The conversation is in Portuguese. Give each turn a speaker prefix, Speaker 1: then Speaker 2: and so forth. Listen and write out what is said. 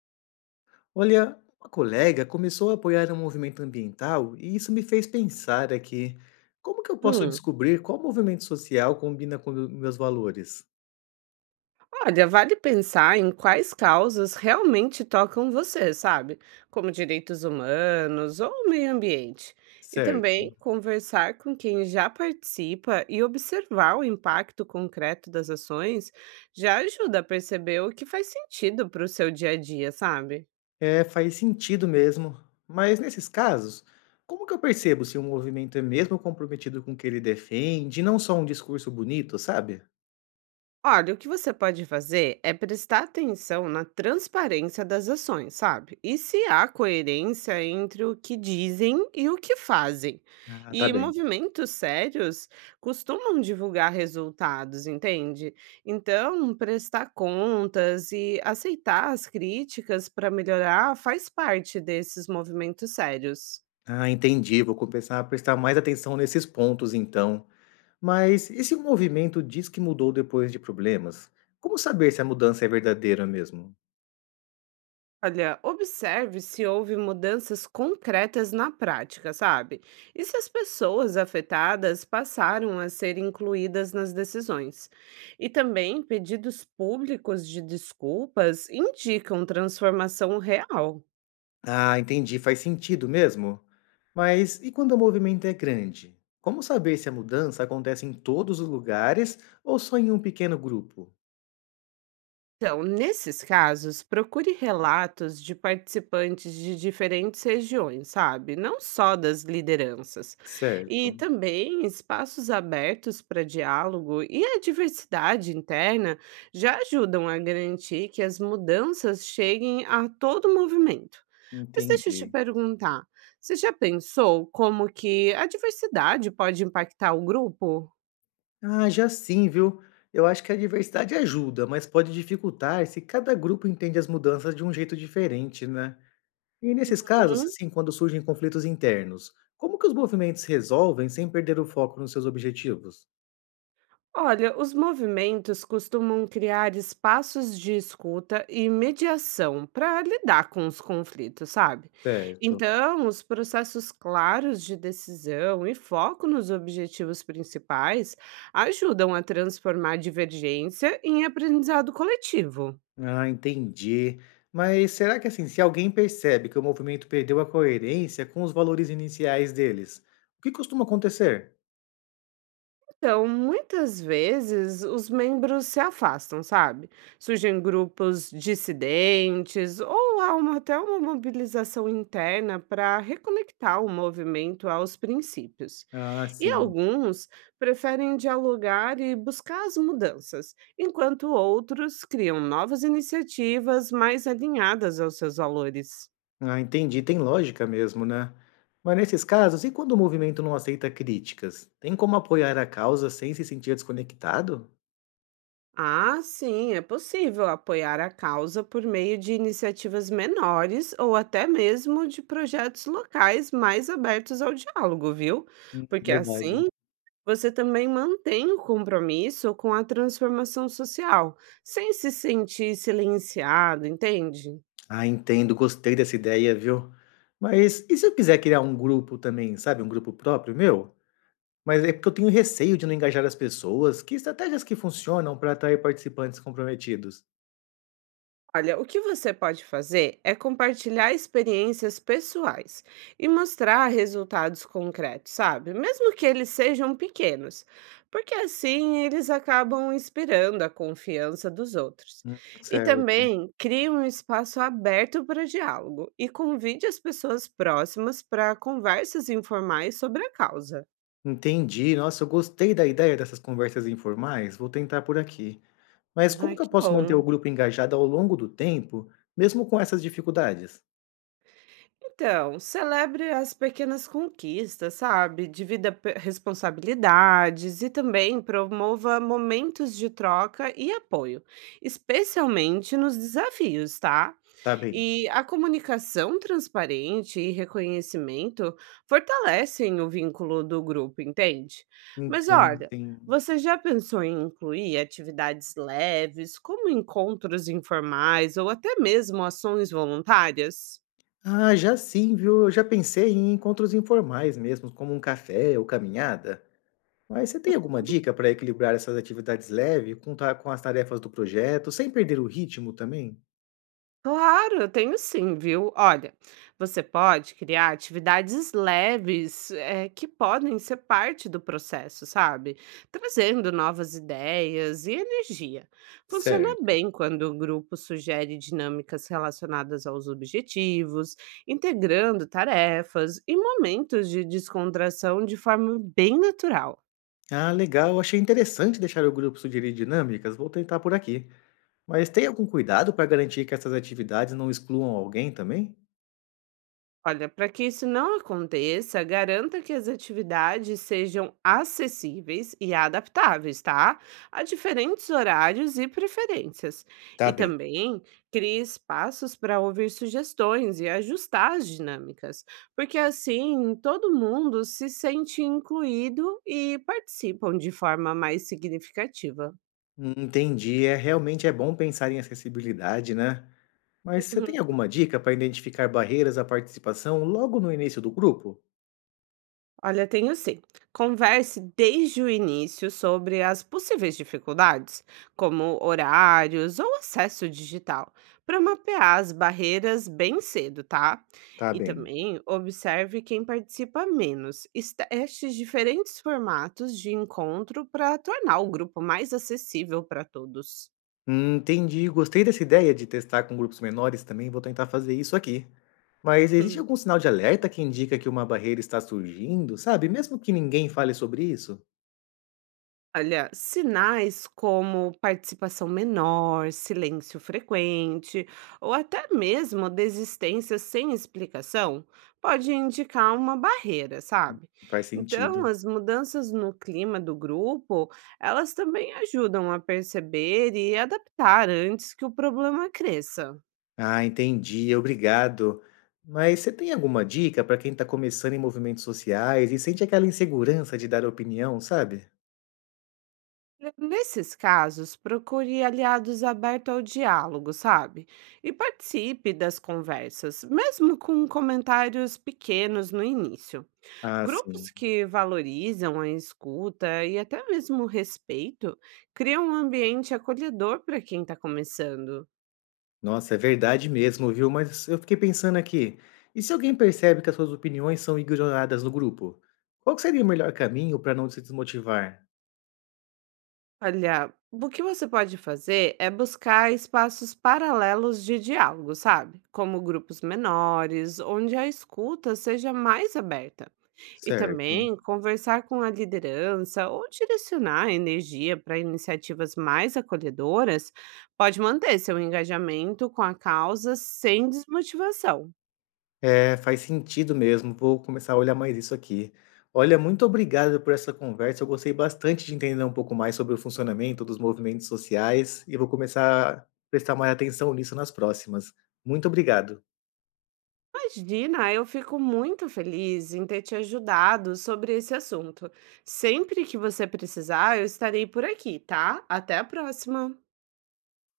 Speaker 1: Olha, uma colega começou a apoiar um movimento ambiental e isso me fez pensar aqui, como que eu posso
Speaker 2: Hum,
Speaker 1: descobrir qual movimento social combina com meus valores?
Speaker 2: olha, vale pensar em quais causas realmente tocam você, sabe? Como direitos humanos ou o meio ambiente. E também
Speaker 1: Certo.
Speaker 2: conversar com quem já participa e observar o impacto concreto das ações já ajuda a perceber o que faz sentido para o seu dia a dia, sabe?
Speaker 1: É, faz sentido mesmo. Mas nesses casos, como que eu percebo se um movimento é mesmo comprometido com o que ele defende, e não só um discurso bonito, sabe?
Speaker 2: Olha, o que você pode fazer é prestar atenção na transparência das ações, sabe? E se há coerência entre o que dizem e o que fazem.
Speaker 1: Ah, tá
Speaker 2: E
Speaker 1: bem.
Speaker 2: movimentos sérios costumam divulgar resultados, entende? Então, prestar contas e aceitar as críticas para melhorar faz parte desses movimentos sérios.
Speaker 1: Ah, entendi. Vou começar a prestar mais atenção nesses pontos, então. Mas e se o movimento diz que mudou depois de problemas? Como saber se a mudança é verdadeira mesmo?
Speaker 2: Olha, observe se houve mudanças concretas na prática, sabe? E se as pessoas afetadas passaram a ser incluídas nas decisões. E também pedidos públicos de desculpas indicam transformação real.
Speaker 1: Ah, entendi, faz sentido mesmo. Mas e quando o movimento é grande? Como saber se a mudança acontece em todos os lugares ou só em um pequeno grupo?
Speaker 2: Então, nesses casos, procure relatos de participantes de diferentes regiões, sabe? Não só das lideranças. E
Speaker 1: Certo,
Speaker 2: também espaços abertos para diálogo e a diversidade interna já ajudam a garantir que as mudanças cheguem a todo o movimento. Mas deixa eu te
Speaker 1: entendi.
Speaker 2: perguntar, você já pensou como que a diversidade pode impactar o grupo?
Speaker 1: Ah, já sim, viu? Eu acho que a diversidade ajuda, mas pode dificultar se cada grupo entende as mudanças de um jeito diferente, né? E nesses casos, assim, quando surgem conflitos internos, como que os movimentos resolvem sem perder o foco nos seus objetivos?
Speaker 2: Olha, os movimentos costumam criar espaços de escuta e mediação para lidar com os conflitos, sabe?
Speaker 1: Certo.
Speaker 2: Então, os processos claros de decisão e foco nos objetivos principais ajudam a transformar divergência em aprendizado coletivo.
Speaker 1: Ah, entendi. Mas será que assim, se alguém percebe que o movimento perdeu a coerência com os valores iniciais deles, o que costuma acontecer?
Speaker 2: Então, muitas vezes os membros se afastam, sabe? Surgem grupos dissidentes ou há até uma mobilização interna para reconectar o movimento aos princípios.
Speaker 1: Ah,
Speaker 2: E
Speaker 1: sim.
Speaker 2: alguns preferem dialogar e buscar as mudanças, enquanto outros criam novas iniciativas mais alinhadas aos seus valores.
Speaker 1: Ah, entendi. Tem lógica mesmo, né? Mas nesses casos, e quando o movimento não aceita críticas? Tem como apoiar a causa sem se sentir desconectado?
Speaker 2: Ah, sim, é possível apoiar a causa por meio de iniciativas menores ou até mesmo de projetos locais mais abertos ao diálogo, viu? Porque
Speaker 1: Verdade.
Speaker 2: assim você também mantém o compromisso com a transformação social, sem se sentir silenciado, entende?
Speaker 1: Ah, entendo, gostei dessa ideia, viu? Mas e se eu quiser criar um grupo também, sabe? Um grupo próprio meu? Mas é porque eu tenho receio de não engajar as pessoas. Que estratégias que funcionam para atrair participantes comprometidos?
Speaker 2: Olha, o que você pode fazer é compartilhar experiências pessoais e mostrar resultados concretos, sabe? Mesmo que eles sejam pequenos, porque assim eles acabam inspirando a confiança dos outros. E
Speaker 1: Certo.
Speaker 2: também crie um espaço aberto para diálogo e convide as pessoas próximas para conversas informais sobre a causa.
Speaker 1: Entendi. Nossa, eu gostei da ideia dessas conversas informais. Vou tentar por aqui. Mas como
Speaker 2: Ai,
Speaker 1: que eu
Speaker 2: que
Speaker 1: posso manter o
Speaker 2: bom!
Speaker 1: grupo engajado ao longo do tempo, mesmo com essas dificuldades?
Speaker 2: Então, celebre as pequenas conquistas, sabe? Divida responsabilidades e também promova momentos de troca e apoio, especialmente nos desafios, tá?
Speaker 1: Tá bem.
Speaker 2: E a comunicação transparente e reconhecimento fortalecem o vínculo do grupo, entende? Mas
Speaker 1: Entendo,
Speaker 2: olha,
Speaker 1: sim.
Speaker 2: você já pensou em incluir atividades leves, como encontros informais ou até mesmo ações voluntárias?
Speaker 1: Ah, já sim, viu? Eu já pensei em encontros informais mesmo, como um café ou caminhada. Mas você tem alguma dica para equilibrar essas atividades leves com, com as tarefas do projeto, sem perder o ritmo também?
Speaker 2: Claro, eu tenho sim, viu? Olha, você pode criar atividades leves, que podem ser parte do processo, sabe? Trazendo novas ideias e energia. Funciona
Speaker 1: Certo.
Speaker 2: bem quando o grupo sugere dinâmicas relacionadas aos objetivos, integrando tarefas e momentos de descontração de forma bem natural.
Speaker 1: Ah, legal. Achei interessante deixar o grupo sugerir dinâmicas. Vou tentar por aqui. Mas tem algum cuidado para garantir que essas atividades não excluam alguém também?
Speaker 2: Olha, para que isso não aconteça, garanta que as atividades sejam acessíveis e adaptáveis, tá? A diferentes horários e preferências.
Speaker 1: Tá
Speaker 2: E
Speaker 1: bem.
Speaker 2: também crie espaços para ouvir sugestões e ajustar as dinâmicas, porque assim todo mundo se sente incluído e participam de forma mais significativa.
Speaker 1: Entendi. É realmente é bom pensar em acessibilidade, né? Mas você
Speaker 2: Uhum.
Speaker 1: tem alguma dica para identificar barreiras à participação logo no início do grupo?
Speaker 2: Olha, tenho sim. Converse desde o início sobre as possíveis dificuldades, como horários ou acesso digital, para mapear as barreiras bem cedo, tá?
Speaker 1: Tá
Speaker 2: E
Speaker 1: bem.
Speaker 2: também observe quem participa menos e teste diferentes formatos de encontro para tornar o grupo mais acessível para todos.
Speaker 1: Entendi. Gostei dessa ideia de testar com grupos menores também. Vou tentar fazer isso aqui. Mas existe algum sinal de alerta que indica que uma barreira está surgindo, sabe? Mesmo que ninguém fale sobre isso?
Speaker 2: Olha, sinais como participação menor, silêncio frequente ou até mesmo desistência sem explicação pode indicar uma barreira, sabe?
Speaker 1: Faz
Speaker 2: Então,
Speaker 1: sentido.
Speaker 2: as mudanças no clima do grupo, elas também ajudam a perceber e adaptar antes que o problema cresça.
Speaker 1: Ah, entendi. Obrigado. Mas você tem alguma dica para quem está começando em movimentos sociais e sente aquela insegurança de dar opinião, sabe?
Speaker 2: Nesses casos, procure aliados abertos ao diálogo, sabe? E participe das conversas, mesmo com comentários pequenos no início.
Speaker 1: Ah, sim.
Speaker 2: Grupos que valorizam a escuta e até mesmo o respeito criam um ambiente acolhedor para quem está começando.
Speaker 1: Nossa, é verdade mesmo, viu? Mas eu fiquei pensando aqui, e se alguém percebe que as suas opiniões são ignoradas no grupo? Qual que seria o melhor caminho para não se desmotivar?
Speaker 2: Olha, o que você pode fazer é buscar espaços paralelos de diálogo, sabe? Como grupos menores, onde a escuta seja mais aberta. E
Speaker 1: Certo.
Speaker 2: também conversar com a liderança ou direcionar a energia para iniciativas mais acolhedoras pode manter seu engajamento com a causa sem desmotivação.
Speaker 1: É, faz sentido mesmo. Vou começar a olhar mais isso aqui. Olha, muito obrigado por essa conversa. Eu gostei bastante de entender um pouco mais sobre o funcionamento dos movimentos sociais e vou começar a prestar mais atenção nisso nas próximas. Muito obrigado.
Speaker 2: Imagina, eu fico muito feliz em ter te ajudado sobre esse assunto. Sempre que você precisar, eu estarei por aqui, tá? Até a próxima!